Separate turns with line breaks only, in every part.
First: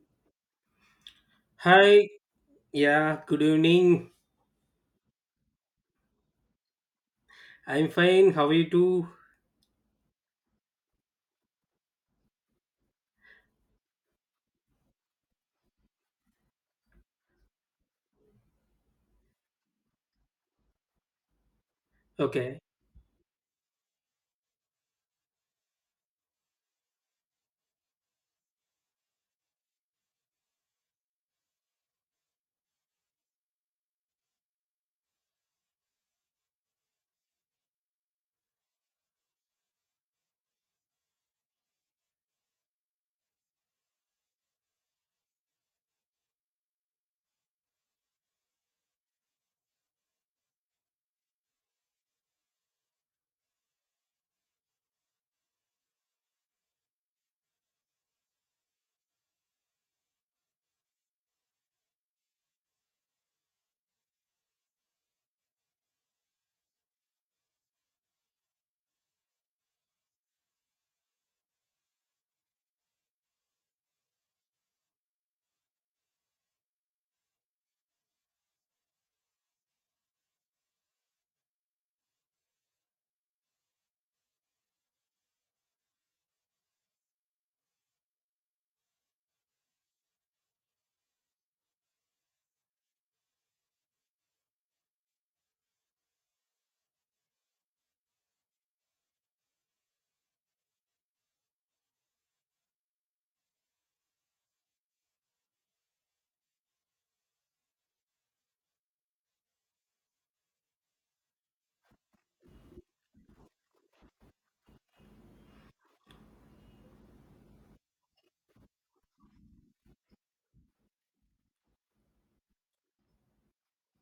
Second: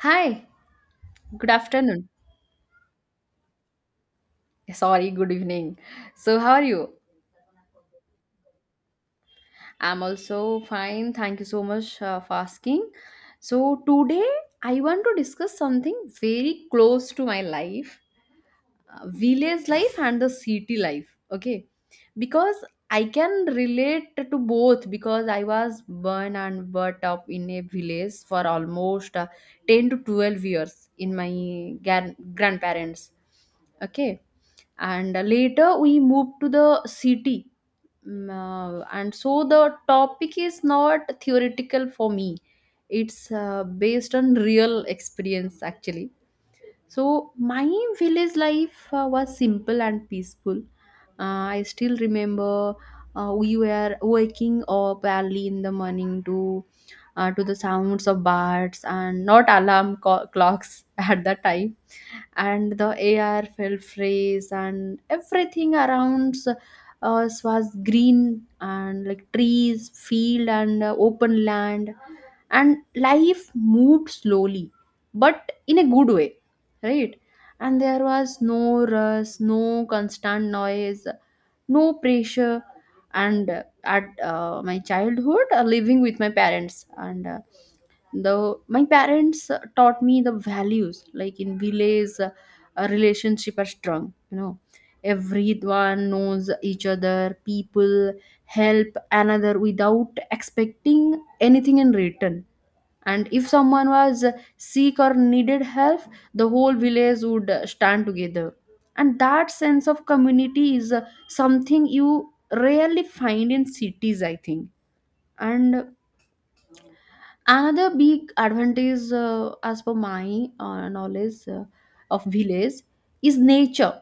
Hi, good
Hi,
afternoon.
yeah, good evening.
Sorry, good evening. So, how are you?
I'm fine. How are you too?
I'm also fine. Thank you so much for asking. So, today I want to discuss something very close to my life, village life and the city life, okay, because
Okay.
I can relate to both because I was born and brought up in a village for almost 10 to 12 years in my grandparents, okay. And later we moved to the city. And so the topic is not theoretical for me, it's based on real experience actually. So my village life was simple and peaceful. I still remember we were waking up early in the morning to the sounds of birds and not alarm clocks at that time, and the air felt fresh and everything around us was green and like trees, field, and open land, and life moved slowly but in a good way, right? And there was no rush, no constant noise, no pressure. And at my childhood, living with my parents and the my parents taught me the values. Like in village a relationship are strong. Everyone knows each other. People help another without expecting anything in return. And if someone was sick or needed help, the whole village would stand together, and that sense of community is something you rarely find in cities I think. And another big advantage, as per my knowledge of village, is nature.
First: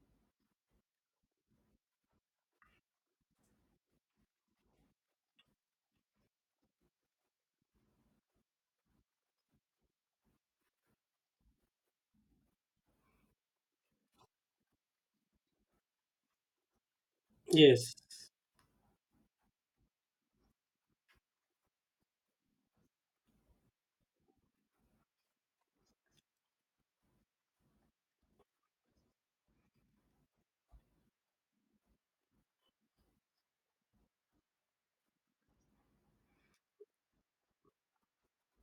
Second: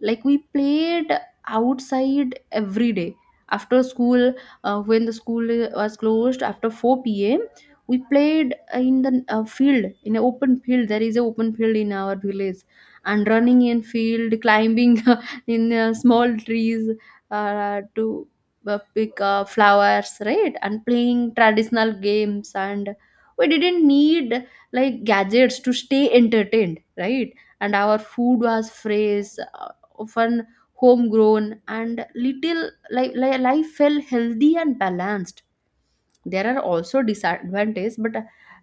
Like we played outside every day after school. When the school was closed after 4 p.m, we played in the field, in an open field. There is an open field in our village, and running in field, climbing in small trees
Yes.
to pick flowers, right? And playing traditional games, and we didn't need like gadgets to stay entertained, right? And our food was fresh, often homegrown and little, life felt healthy and balanced. There are also disadvantages, but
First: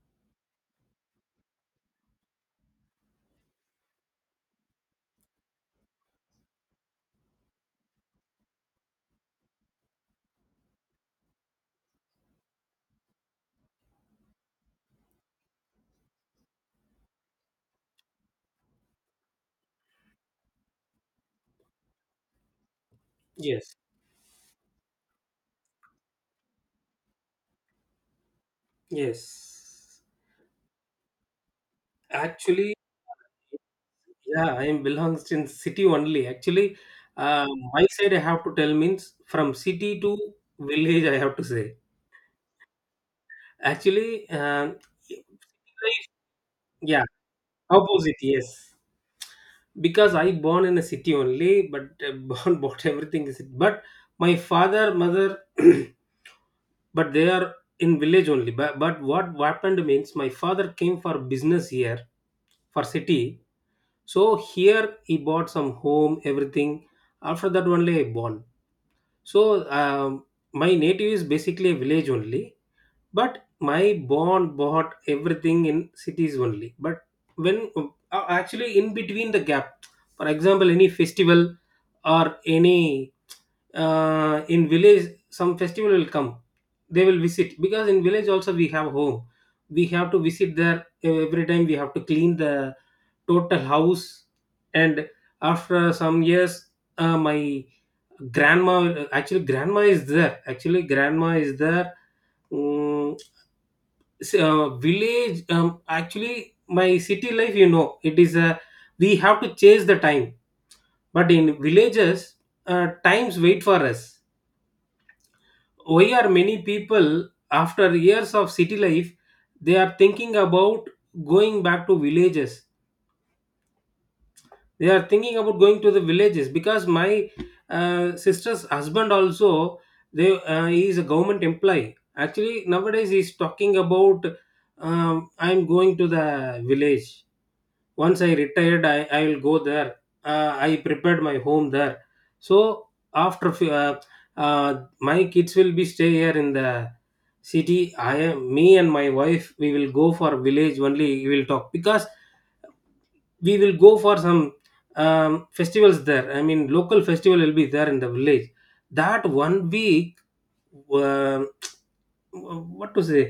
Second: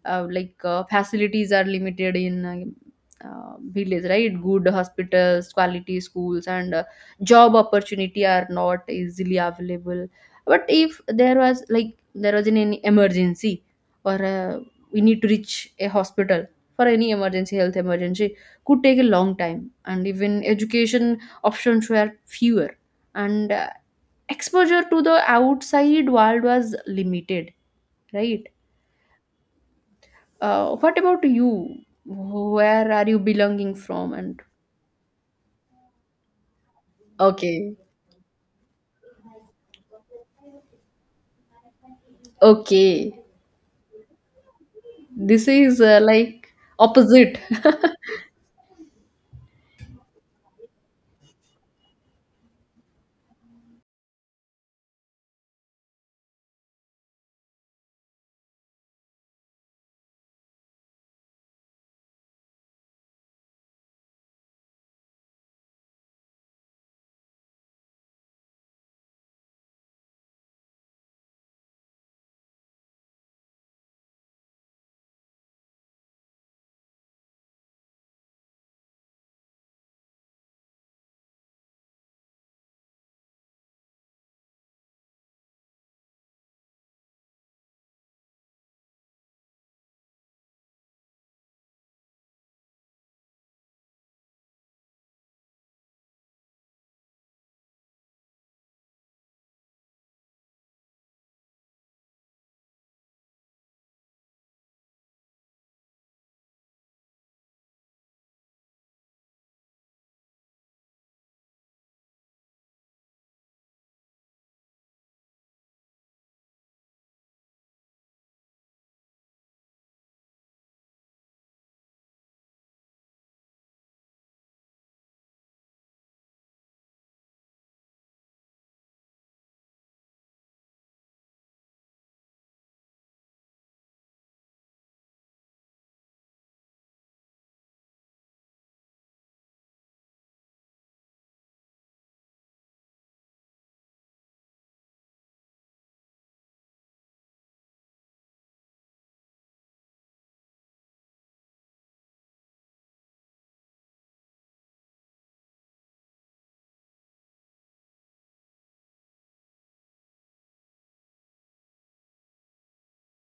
facilities are limited in village, right? Good hospitals, quality schools, and job opportunity are not easily available. But if there was, like there was an any emergency or we need to reach a hospital for any emergency, health emergency, could take a long time. And even education options were fewer, and
Yes.
exposure to the outside world was limited, right?
Yes.
What about you?
Actually,
Where are you belonging from? And
yeah, I am belongs in city only. Actually, uh,
okay,
my side I have to tell means from city to village I have to say.
okay,
Actually,
this is like
yeah,
opposite.
opposite. Yes, because I born in a city only, but born bought everything is but my father mother but they are in village only but what happened means my father came for business here for city, so here he bought some home everything. After that only I born. So, um, my native is basically a village only, but my born bought everything in cities only. But when actually in between the gap, for example any festival, or any, in village some festival will come, they will visit because in village also we have home. We have to visit there every time. We have to clean the total house. And after some years, my grandma, actually grandma is there, actually grandma is there. Mm, village, actually my city life, you know, it is a, we have to chase the time, but in villages, times wait for us. Why are many people after years of city life, they are thinking about going back to villages? They are thinking about going to the villages because my sister's husband also, they he is a government employee. Actually nowadays he's talking about, I'm going to the village. Once I retired, I will go there. Uh, I prepared my home there. So, after uh, my kids will be stay here in the city. I am me and my wife, we will go for village only, we will talk, because we will go for some, festivals there. I mean, local festival will be there in the village, that 1 week. Uh, what to say,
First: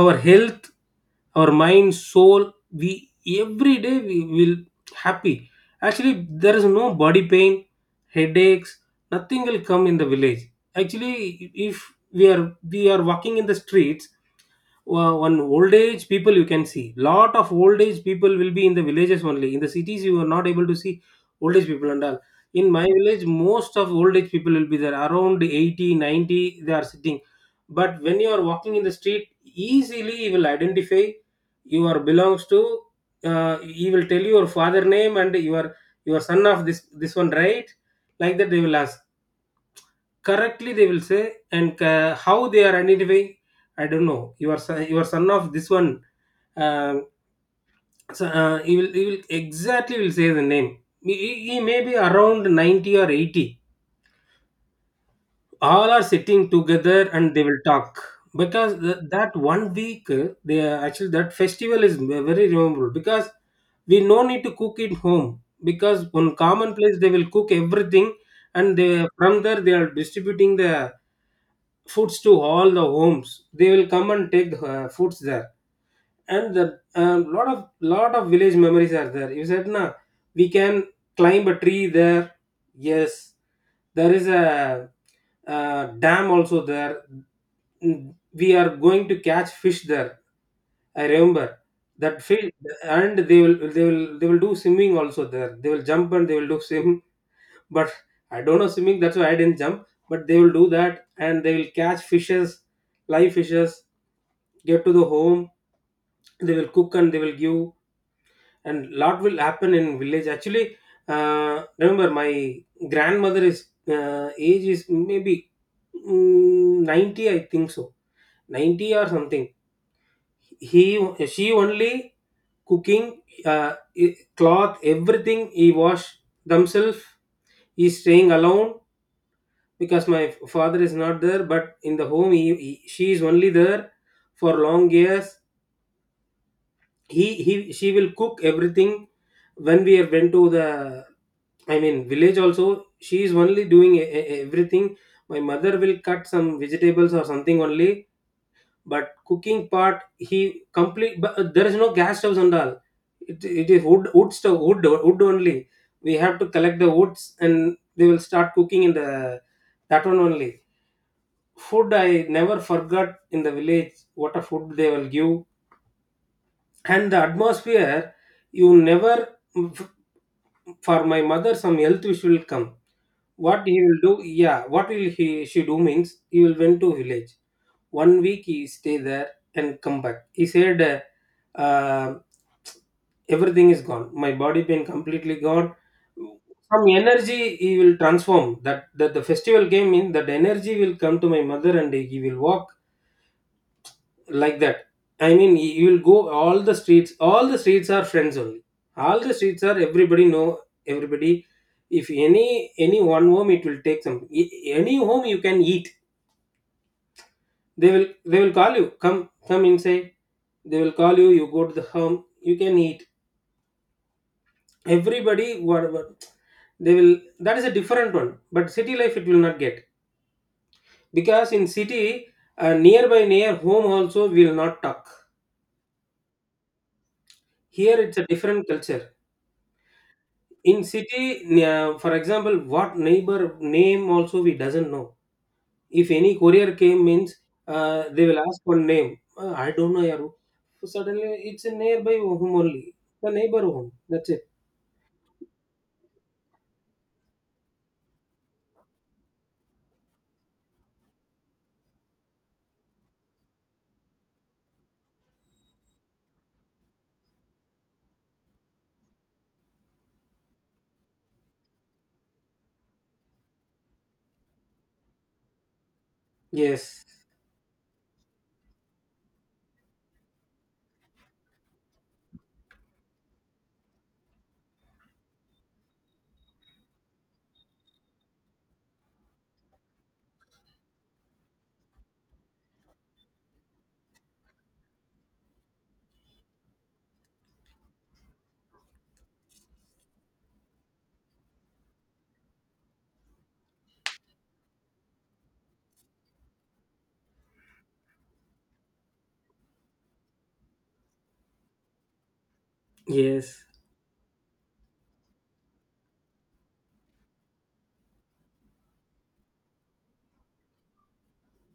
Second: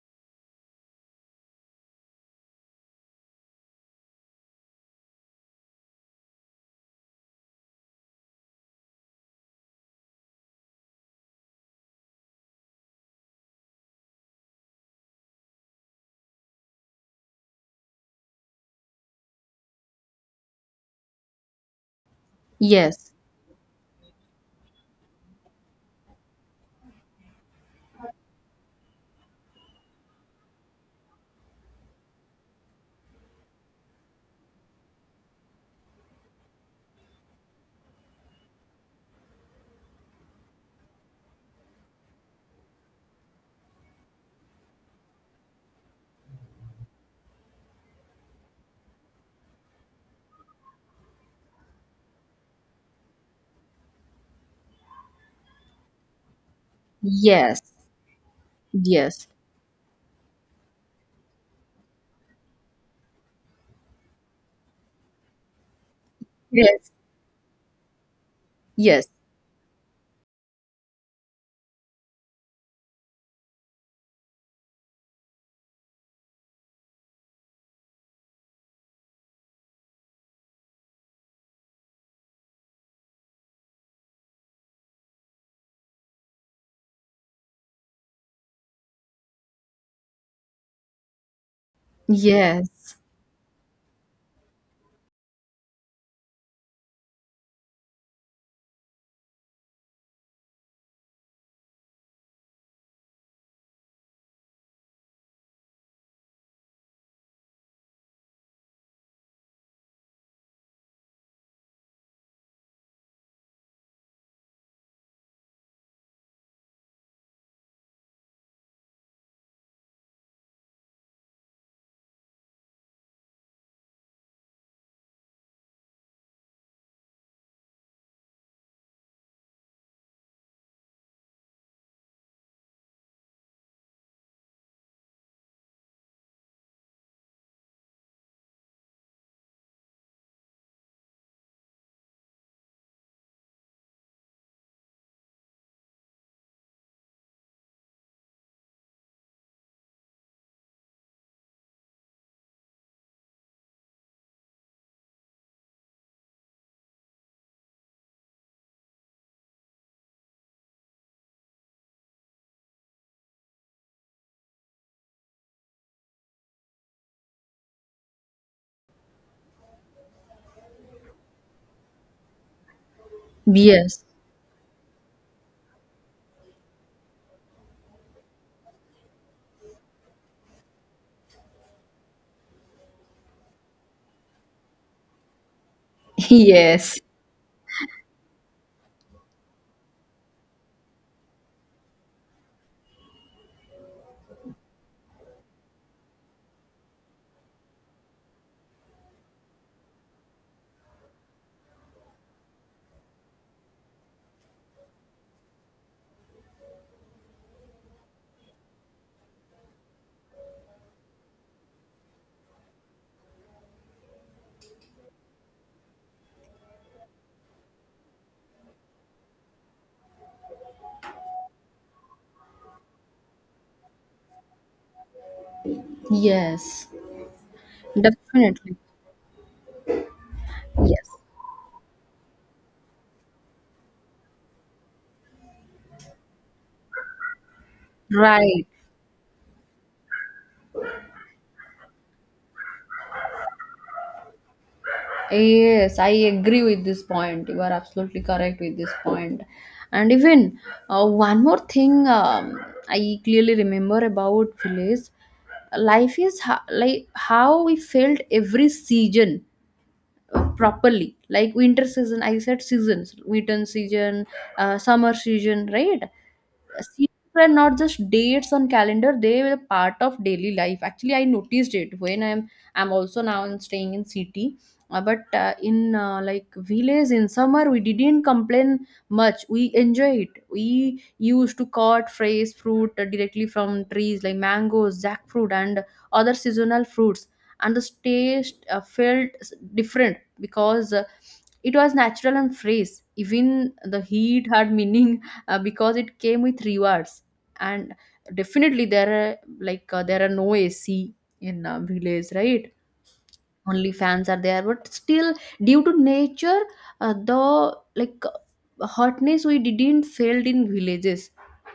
our health, our mind soul, we every day we will happy actually. There is no body pain, headaches, nothing will come in the village actually. If we are, we are walking in the streets, well, one old age people you can see. Lot of old age people will be in the villages only. In the cities you are not able to see old age people and all. In my
Yes,
village most of old age people will be there around 80, 90 they are sitting. But when you are walking in the street, easily you will identify you are belongs to, he will tell you your father name, and you are your son of this one, right? Like that they will ask. Correctly they will say. And how they are identifying, I don't know. Your son, your son of this one. Uh, so, he will exactly will say the name. He may be around 90 or 80. All are sitting together and they will
yes,
talk. Because
yes,
that 1 week, they are, actually that festival is very memorable. Because we no need to cook it home, because on common
yes,
place they will cook everything. And they,
yes,
from there they are distributing the foods to all the homes. They will come and take foods there. And the, lot of village memories are there, you said na. We can climb a tree there. Yes. There is a dam also there. Mm, we are going to catch fish there. I remember that fish.
yes,
And they will, they will do swimming also there. They will jump and they will do swim. But I don't know swimming. That's why I didn't jump. But they will do that, and they will catch fishes, live fishes. Get to the home, they will cook and they will give, and lot will happen in village. Actually, remember my grandmother is age is maybe mm, 90, I think so, 90 or something. He, she only cooking I- cloth everything he wash themselves. He's staying alone because my father is not there. But in the home she is only there for long years. He She will cook everything. When we went to the, I mean village also, she is only doing everything. My mother will cut some vegetables or something only. But cooking part he complete. But there is no gas stoves and all. It is wood stove, wood only. We have to collect the woods, and they will start cooking in the that one only. Food I never forgot in the village, what a food they will give. And the atmosphere, you never. For my mother, some health issue will come, what he will
yes,
do. Yeah, what will he she do means, he will went to village, 1 week he stay there and come back. He said, uh, everything is gone, my body pain completely gone. Some
yes,
energy he will transform. That that the festival came, in that energy will come to my mother and he will walk like that. I mean, you'll go all the streets. All the streets are friends only. All the streets are, everybody know everybody. If any, any one home, it will take some, any home you can eat. They will call you, come come inside. They will call you, you go to the home, you can eat everybody, whatever they will. That is a different one. But city life it will not get, because in city, nearby near home also we will not talk.
yes,
Here it's a different
definitely,
culture. In
yes,
city, yeah, for example, what neighbor name also we doesn't know. If any courier came means, they will ask
right.
for name. I don't know, Yaru. So suddenly it's a nearby home only. The neighbor home. That's it.
Yes, I agree with this point. You are absolutely correct with this point. And even one more thing, I clearly remember about village life is like how we felt every season properly. Like winter season, I said seasons, winter season, summer season, right?
Yes.
Seasons were not just dates on calendar, they were part of daily life actually. I noticed it when I'm also now in staying in city. But in like village, in summer we didn't complain much, we enjoy it. We used to cut fresh fruit directly from trees like mangoes, jackfruit, and other seasonal fruits, and the taste felt different because it was natural and fresh. Even the heat had meaning because it came with rewards. And definitely there are like there are no AC in village, right?
Yes.
Only fans are there, but still due to nature, the like hotness we didn't felt in villages,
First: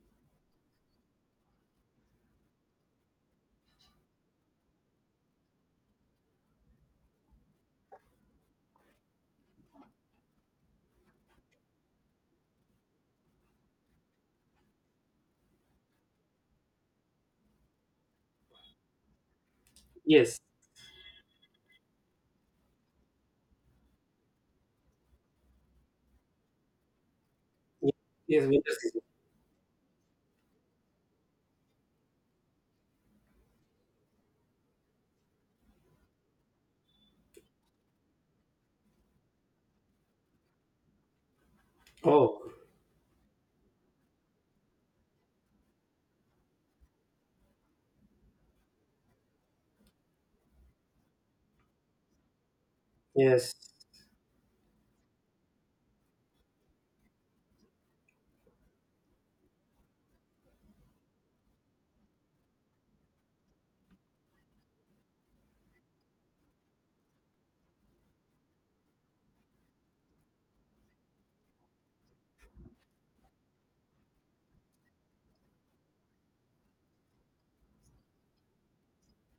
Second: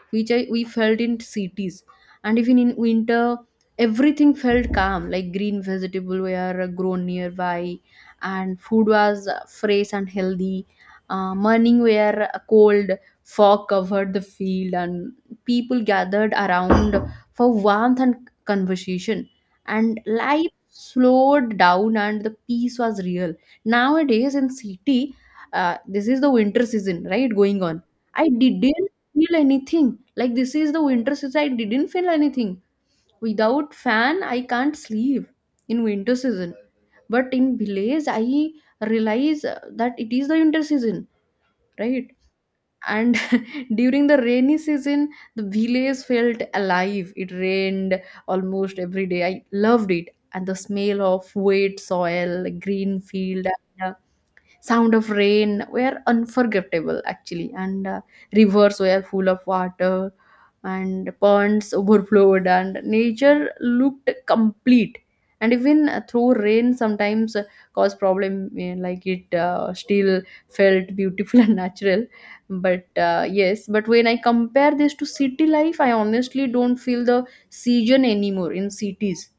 which I, we felt in cities. And even in winter, everything felt calm. Like green vegetable were grown nearby, and food was fresh and healthy. Morning were cold, fog covered the field, and people gathered around for warmth and conversation. And
Yes.
life slowed down, and the peace was real. Nowadays in city, this is the winter season, right, going on. I
Yes, yes. Winter
didn't
season.
feel anything. Like this is the winter season, I didn't feel anything. Without fan I can't sleep in winter season. But in village I realize that it is the winter season, right?
Oh,
And during the rainy season, the village felt alive. It rained almost every day. I loved it. And the smell of wet soil, green field,
yes.
and sound of rain were unforgettable actually. And rivers were full of water, and ponds overflowed, and nature looked complete. And even though rain sometimes cause problem, like it still felt beautiful and natural. But yes, but when I compare this to city life, I honestly don't feel the season anymore in cities.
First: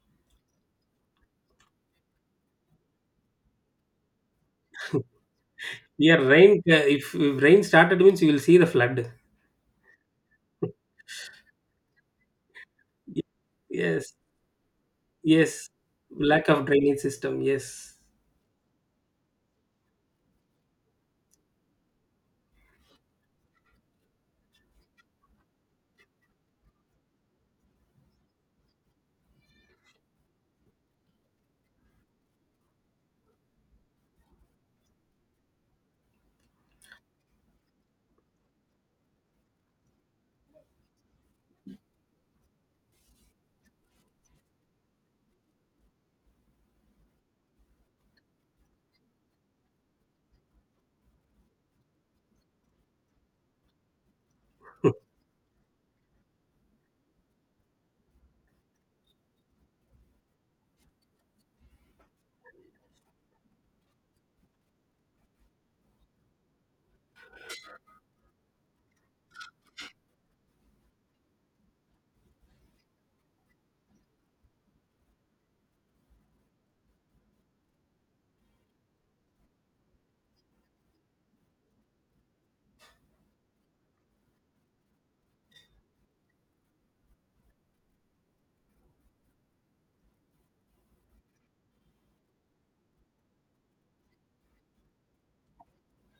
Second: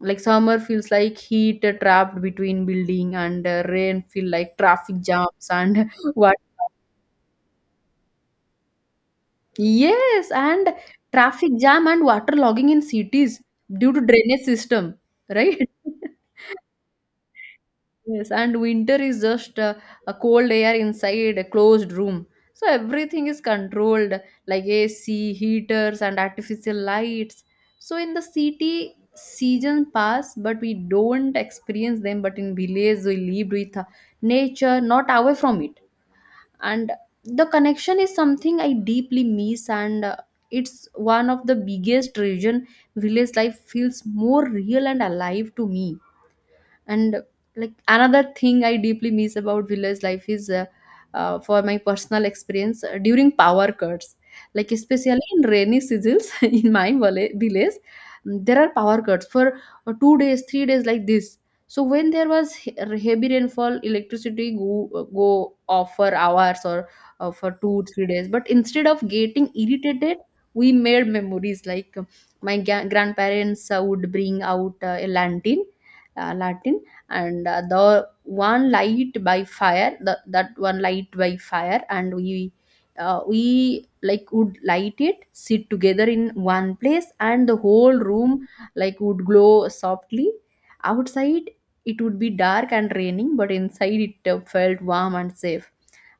Like summer feels like heat trapped between building, and rain feel like traffic jams and
Yeah,
what,
rain. If rain started means, you will see the flood.
yes, and traffic jam and water logging in cities due to
Yes.
drainage system,
Yes.
right?
Lack of drainage system. Yes.
Yes, and winter is just a cold air inside a closed room. So everything is controlled, like AC, heaters, and artificial lights. So in the city, seasons pass, but we don't experience them. But in village, we live with nature, not away from it. And the connection is something I deeply miss, and it's one of the biggest reason village life feels more real and alive to me. And like another thing I deeply miss about village life is for my personal experience during power cuts, like especially in rainy seasons, in my village, there are power cuts for 2 days, 3 days, like this. So when there was heavy rainfall, electricity go off for hours, or for two three days. But instead of getting irritated, we made memories. Like my grandparents would bring out a lantern, Latin, and the one light by fire, that one light by fire, and we like would light it, sit together in one place, and the whole room like would glow softly. Outside it would be dark and raining, but inside it felt warm and safe.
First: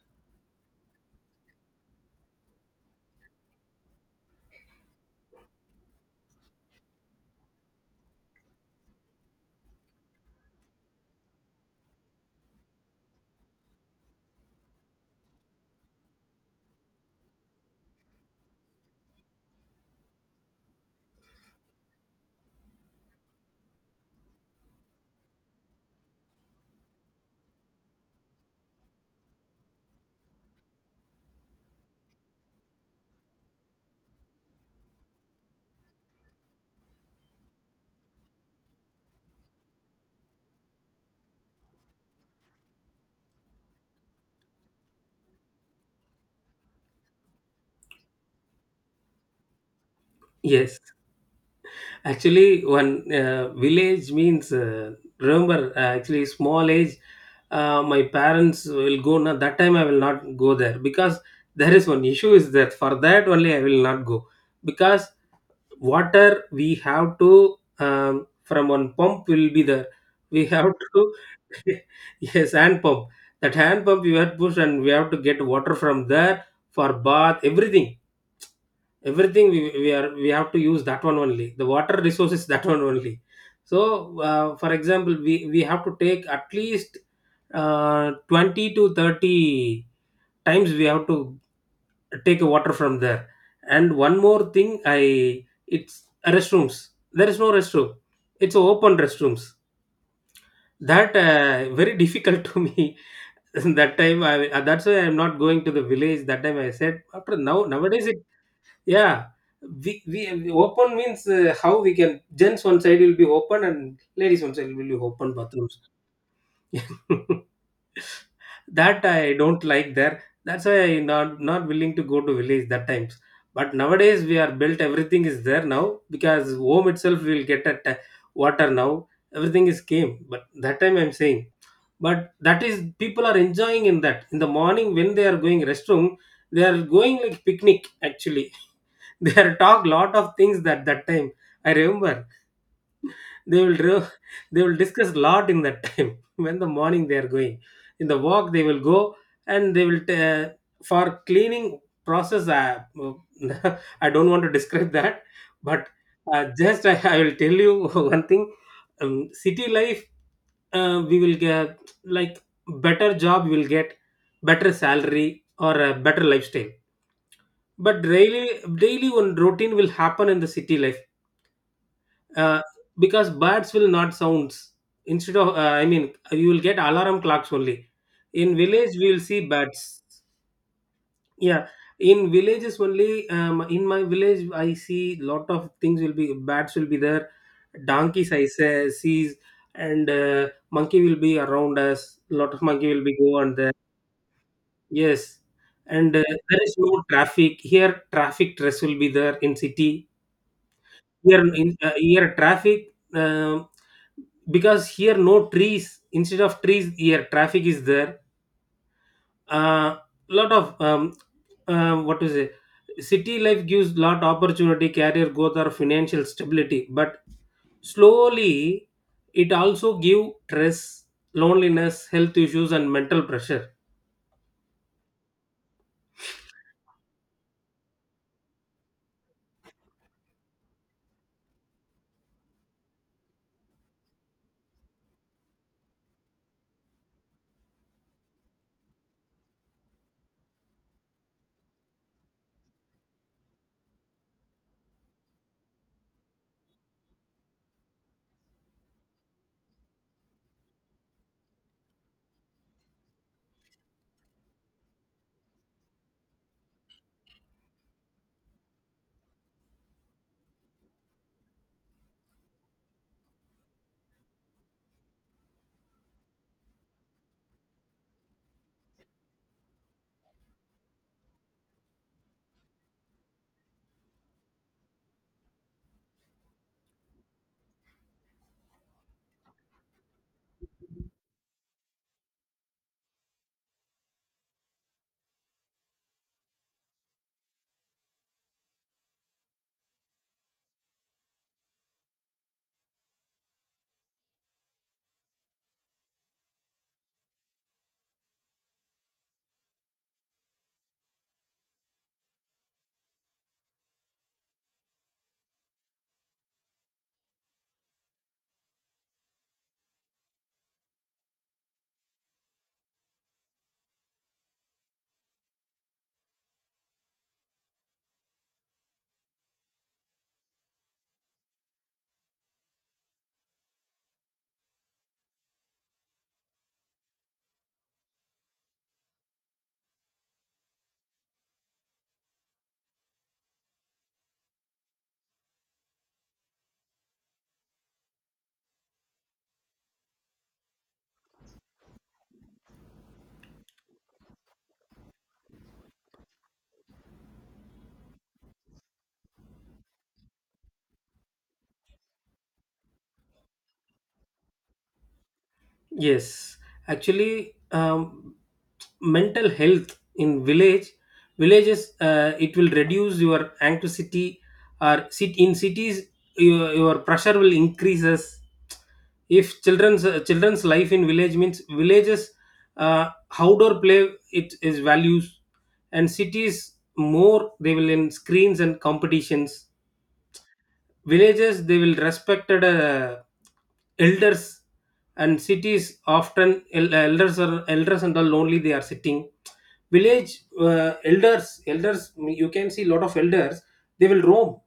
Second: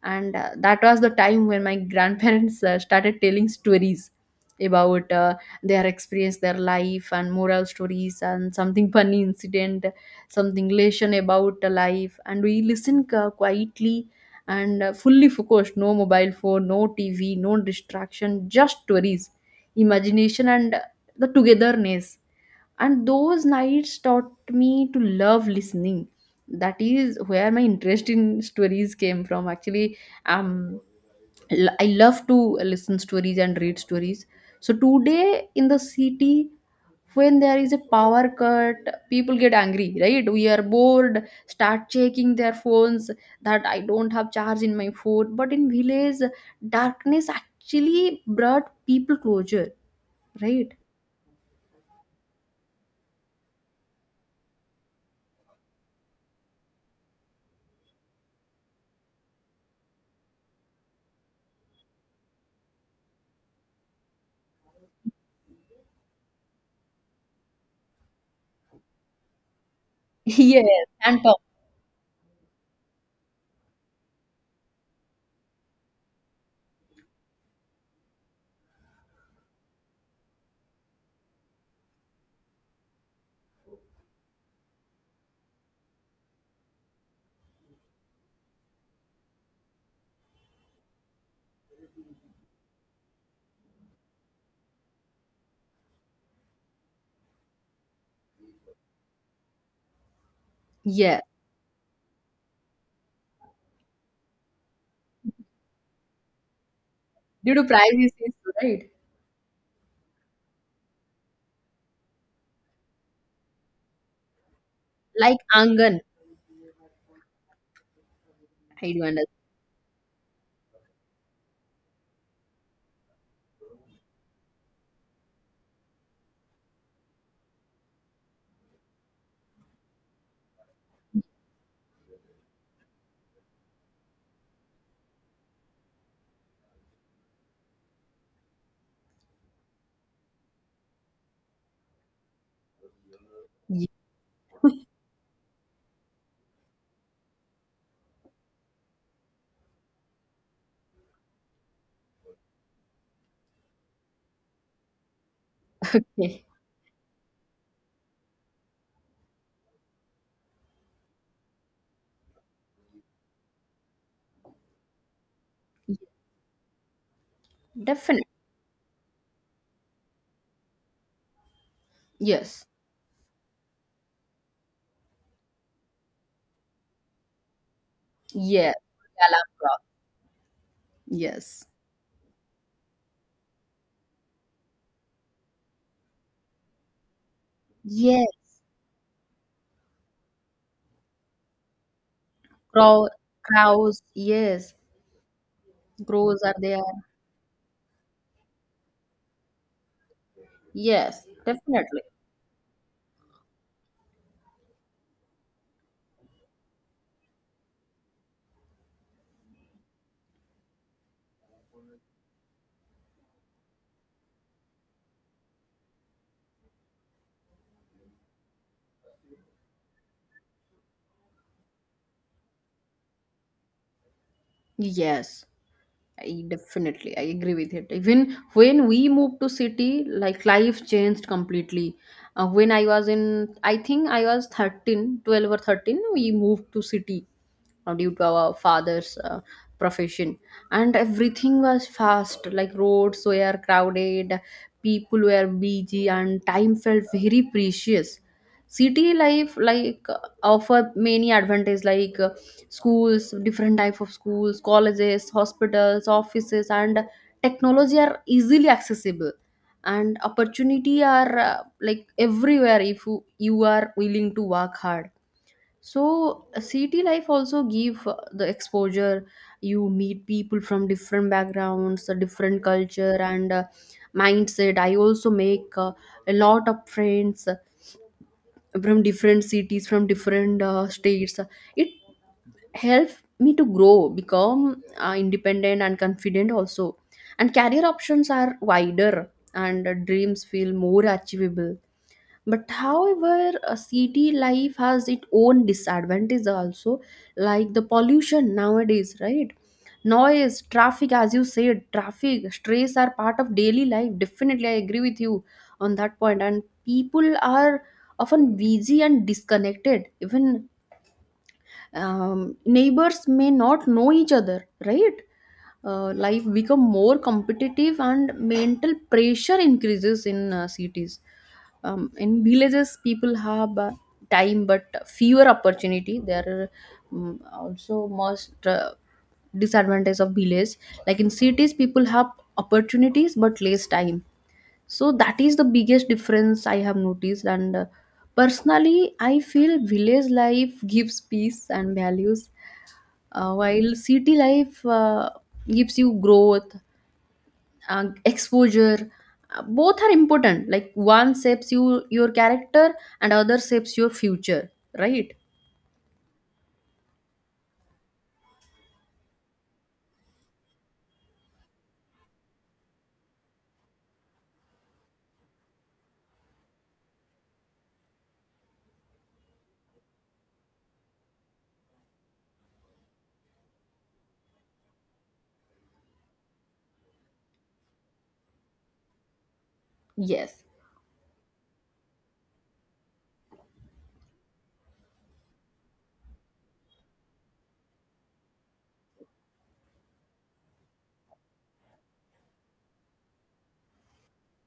And that was the time when my grandparents started telling stories about their experience, their life and moral stories and something funny incident, something lesson about the life, and we listen quietly and fully focused, no mobile phone, no TV, no distraction, just stories, imagination, and the togetherness. And those nights taught me to love listening. That is where my interest in stories came from actually. um I love to listen stories and read stories. So today in the city when there is a power cut, people get angry, right? We are bored, start checking their phones. That I don't have charge in my phone. But in village, darkness actually brought people closure, right?
Yes. Actually, one village means, remember. Actually, small age, my parents will go. Now that time I will not go there, because there is one issue is that, for that only I will not go, because water we have to, from one pump will be there. We
Yes,
have to
and talk.
yes, hand pump. That hand pump you have to push, and we have to get water from there for bath everything. Everything we are we have to use that one only. The water resource is that one only. So for example we have to take at least 20 to 30 times. We have to take a water from there. And one more thing, i- it's restrooms, there is no restroom. It's a open restrooms. That
Yes,
very difficult to me. That time I, that's why I'm not going to the village. That time I said, after
due
now
to
nowadays.
privacy issue, right?
Yeah, we open means, how we can, gents one side will be open and ladies one side will be open
Like
bathrooms.
Angan, I do
That
understand.
I don't like there. That's why I not willing to go to village that times. But nowadays we are built, everything is there now, because home itself will get at water now. Everything is came. But that time I'm saying, but that is people are enjoying in that. In the morning when they are going restroom, they are going like picnic actually. They are talk lot of things that that time, I remember. they will re- they will discuss lot in that time. When the morning they are going, in the walk they will go, and they will for cleaning process I. I don't want to describe that. But
Yeah,
just I will tell you one thing. Um, city life, we will get like better job, we will get better salary, or a better lifestyle. But
definitely.
daily, one routine will happen in the city life. Uh,
Yes.
because birds will not sounds, instead of I mean you will get alarm clocks only. In
Yeah.
village we will see
Alarm clock.
birds.
Yes.
Yeah, in villages only, in my village I see lot of things will be, bats will be there,
Yes.
donkeys, I say sees, and monkey will be around us. Lot of monkey will
Crow,
be go on there.
crows. Yes.
Yes. And
Crows are
there is
there.
no traffic here, traffic stress will be there in city.
Yes.
Here in
Definitely.
here traffic, um, because here no trees. Instead of trees here traffic is there. Uh, lot of what to say, city life gives lot opportunity, career growth or financial stability, but slowly it also give stress, loneliness, health issues and mental pressure.
Yes. I definitely I agree with it. Even when we moved to city, like life changed completely. When I was in, I think I was 13, 12, or 13, we moved to city due to our father's profession, and everything was fast. Like roads were crowded, people were busy, and time felt very precious. City life like offer many advantages like. Schools, different type of schools, colleges, hospitals, offices, and technology are easily accessible. And opportunity are like everywhere if you, you are willing to work hard. So city life also give the exposure. You meet people from different backgrounds, different culture and mindset. I also make a lot of friends from different cities, from different states. It help me to grow, become independent and confident also. And career options are wider, and dreams feel more achievable. But however, a city life has its own disadvantages also, like the pollution nowadays, right? Noise, traffic, as you said, traffic stress are part of daily life. Definitely I agree with you on that point. And people are often busy and disconnected, even neighbors may not know each other, right? Life become more competitive and mental pressure increases in cities. In villages people have time but fewer opportunity there are. Also most disadvantage of village, like in cities people have opportunities but less time. So that is the biggest difference I have noticed, and personally I feel village life gives peace and values, while city life gives you growth, uh, exposure. Both are important. Like one shapes you, your character, and other shapes your future, right?
Yes, actually, mental health in village, villages it will reduce your anxiety. Or sit in cities, your pressure will increases. If children's life in village means villages, uh, outdoor play it is values. And cities more they will in screens and competitions.
Yes,
Villages they will respected elders. And cities often elders are elders and all only, they are sitting. Village elders you can see lot of elders. they will roam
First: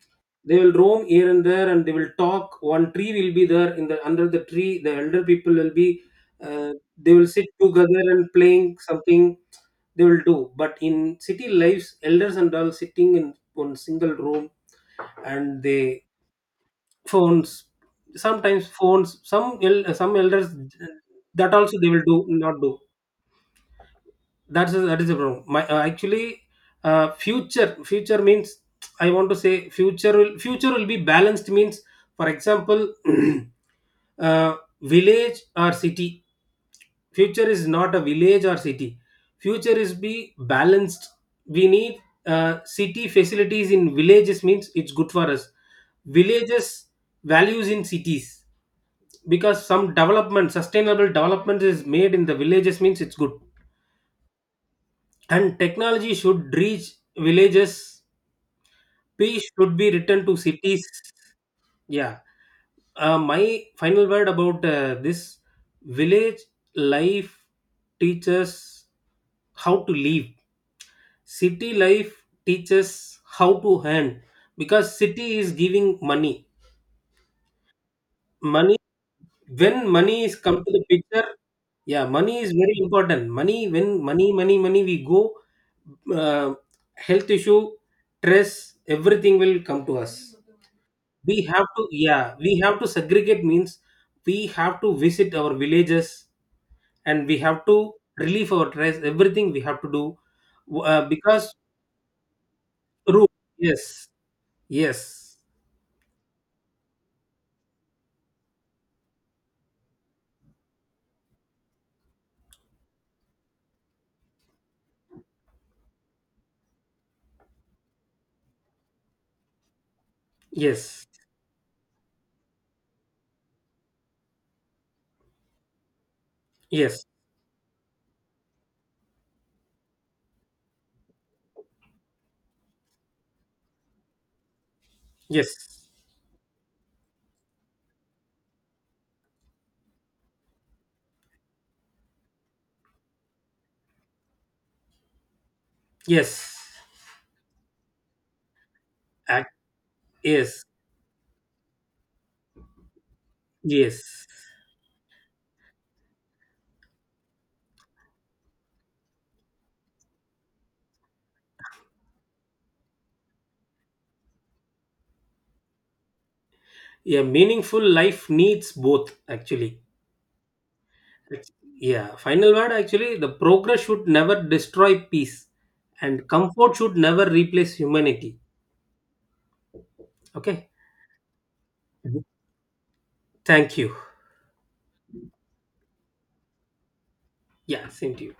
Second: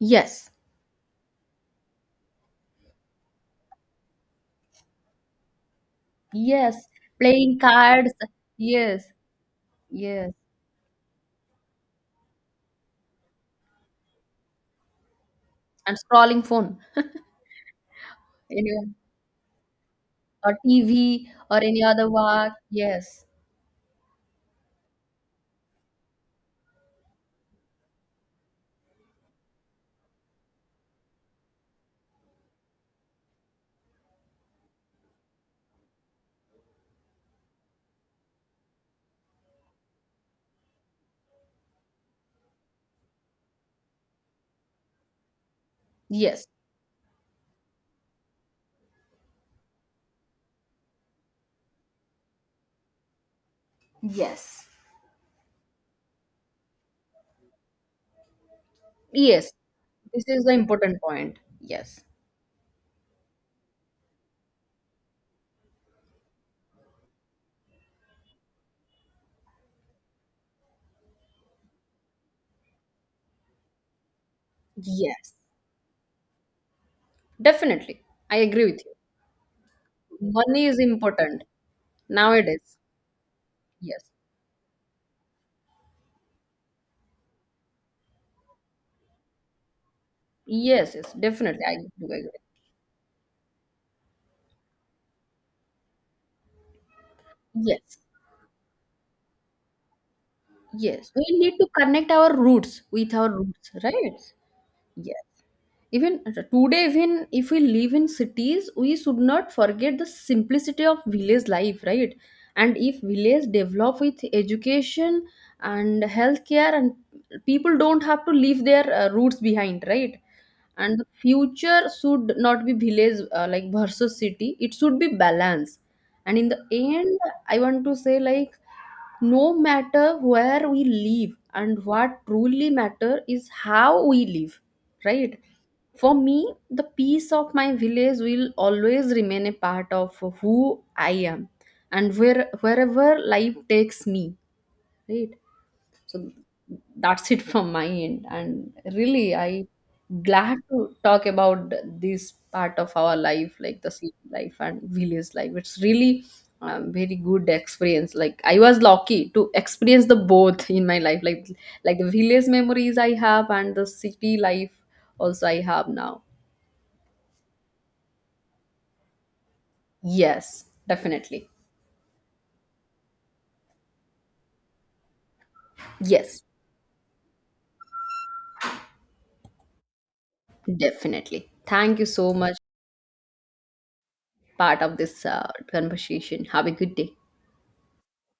yes,
they will roam here and there, and they will talk. One tree will be there, in the under the tree the elder people will be, uh,
yes,
they will sit
playing
together
cards,
and playing
yes,
something. They will
yes,
do. But in city lives, elders and all sitting in one single room. And
and
they
scrolling phone,
phones.
you
Sometimes
know,
phones, some some elders
or TV,
that
or
also
any
they will
other
do
work,
not do.
yes.
That's a, that is the problem. My actually future means, I want to say future will, future will be balanced means. For example, uh, village or city, future is not a village or city, future is be balanced. We need city facilities in villages means, it's good for us.
Yes.
Villages values in cities, because some development, sustainable development is made in the villages means, it's good.
Yes.
And technology should reach villages. Peace
Yes.
should be
This
returned to
is the
cities.
important point. Yes.
Yeah, my final word about this. Village life teaches how to live. City life teaches how to earn. Because
Yes,
city is giving money.
definitely. I agree
Money,
with you.
when money is come
Money
to
is
the picture,
important
yeah, money is very
nowadays.
important. Money, when
Yes.
money we go uh, health issue, stress, everything will come to us.
Yes, yes,
We
definitely.
have
I
to,
do agree.
yeah, we have to segregate means, we have to visit our villages, and we have to
Yes.
relieve our stress, everything we have to do. Uh,
Yes. We
because
need to connect our roots with
root.
our roots,
Yes.
right? Yes.
Yes.
Even today, even if we live in cities, we should not forget the simplicity of village life, right? And if village develop with education and healthcare, and people don't have to leave their roots behind, right? And
Yes.
the future should not be village like versus city. It should be balance. And in the
Yes.
end, I want to say like no matter where we live, and what truly matter is how we live, right?
Yes.
For me, the peace of my village will always remain a part of who I am, and where wherever life takes me, right? So
Yes.
that's it from my end, and really
Act.
I glad
Yes.
to talk about this part of our life, like the city
Yes.
life and village life. It's really very good experience. Like I was lucky to experience the both in my life, like the village memories I have, and the city life also I have now.
A meaningful life needs both actually.
Yes, definitely.
It's- yeah, final word actually, the progress should never destroy peace, and
Yes,
comfort should never replace humanity. Okay.
definitely, thank you
Mhm.
so much
Thank you.
part of this conversation. Have a good day.
Yeah, same to you.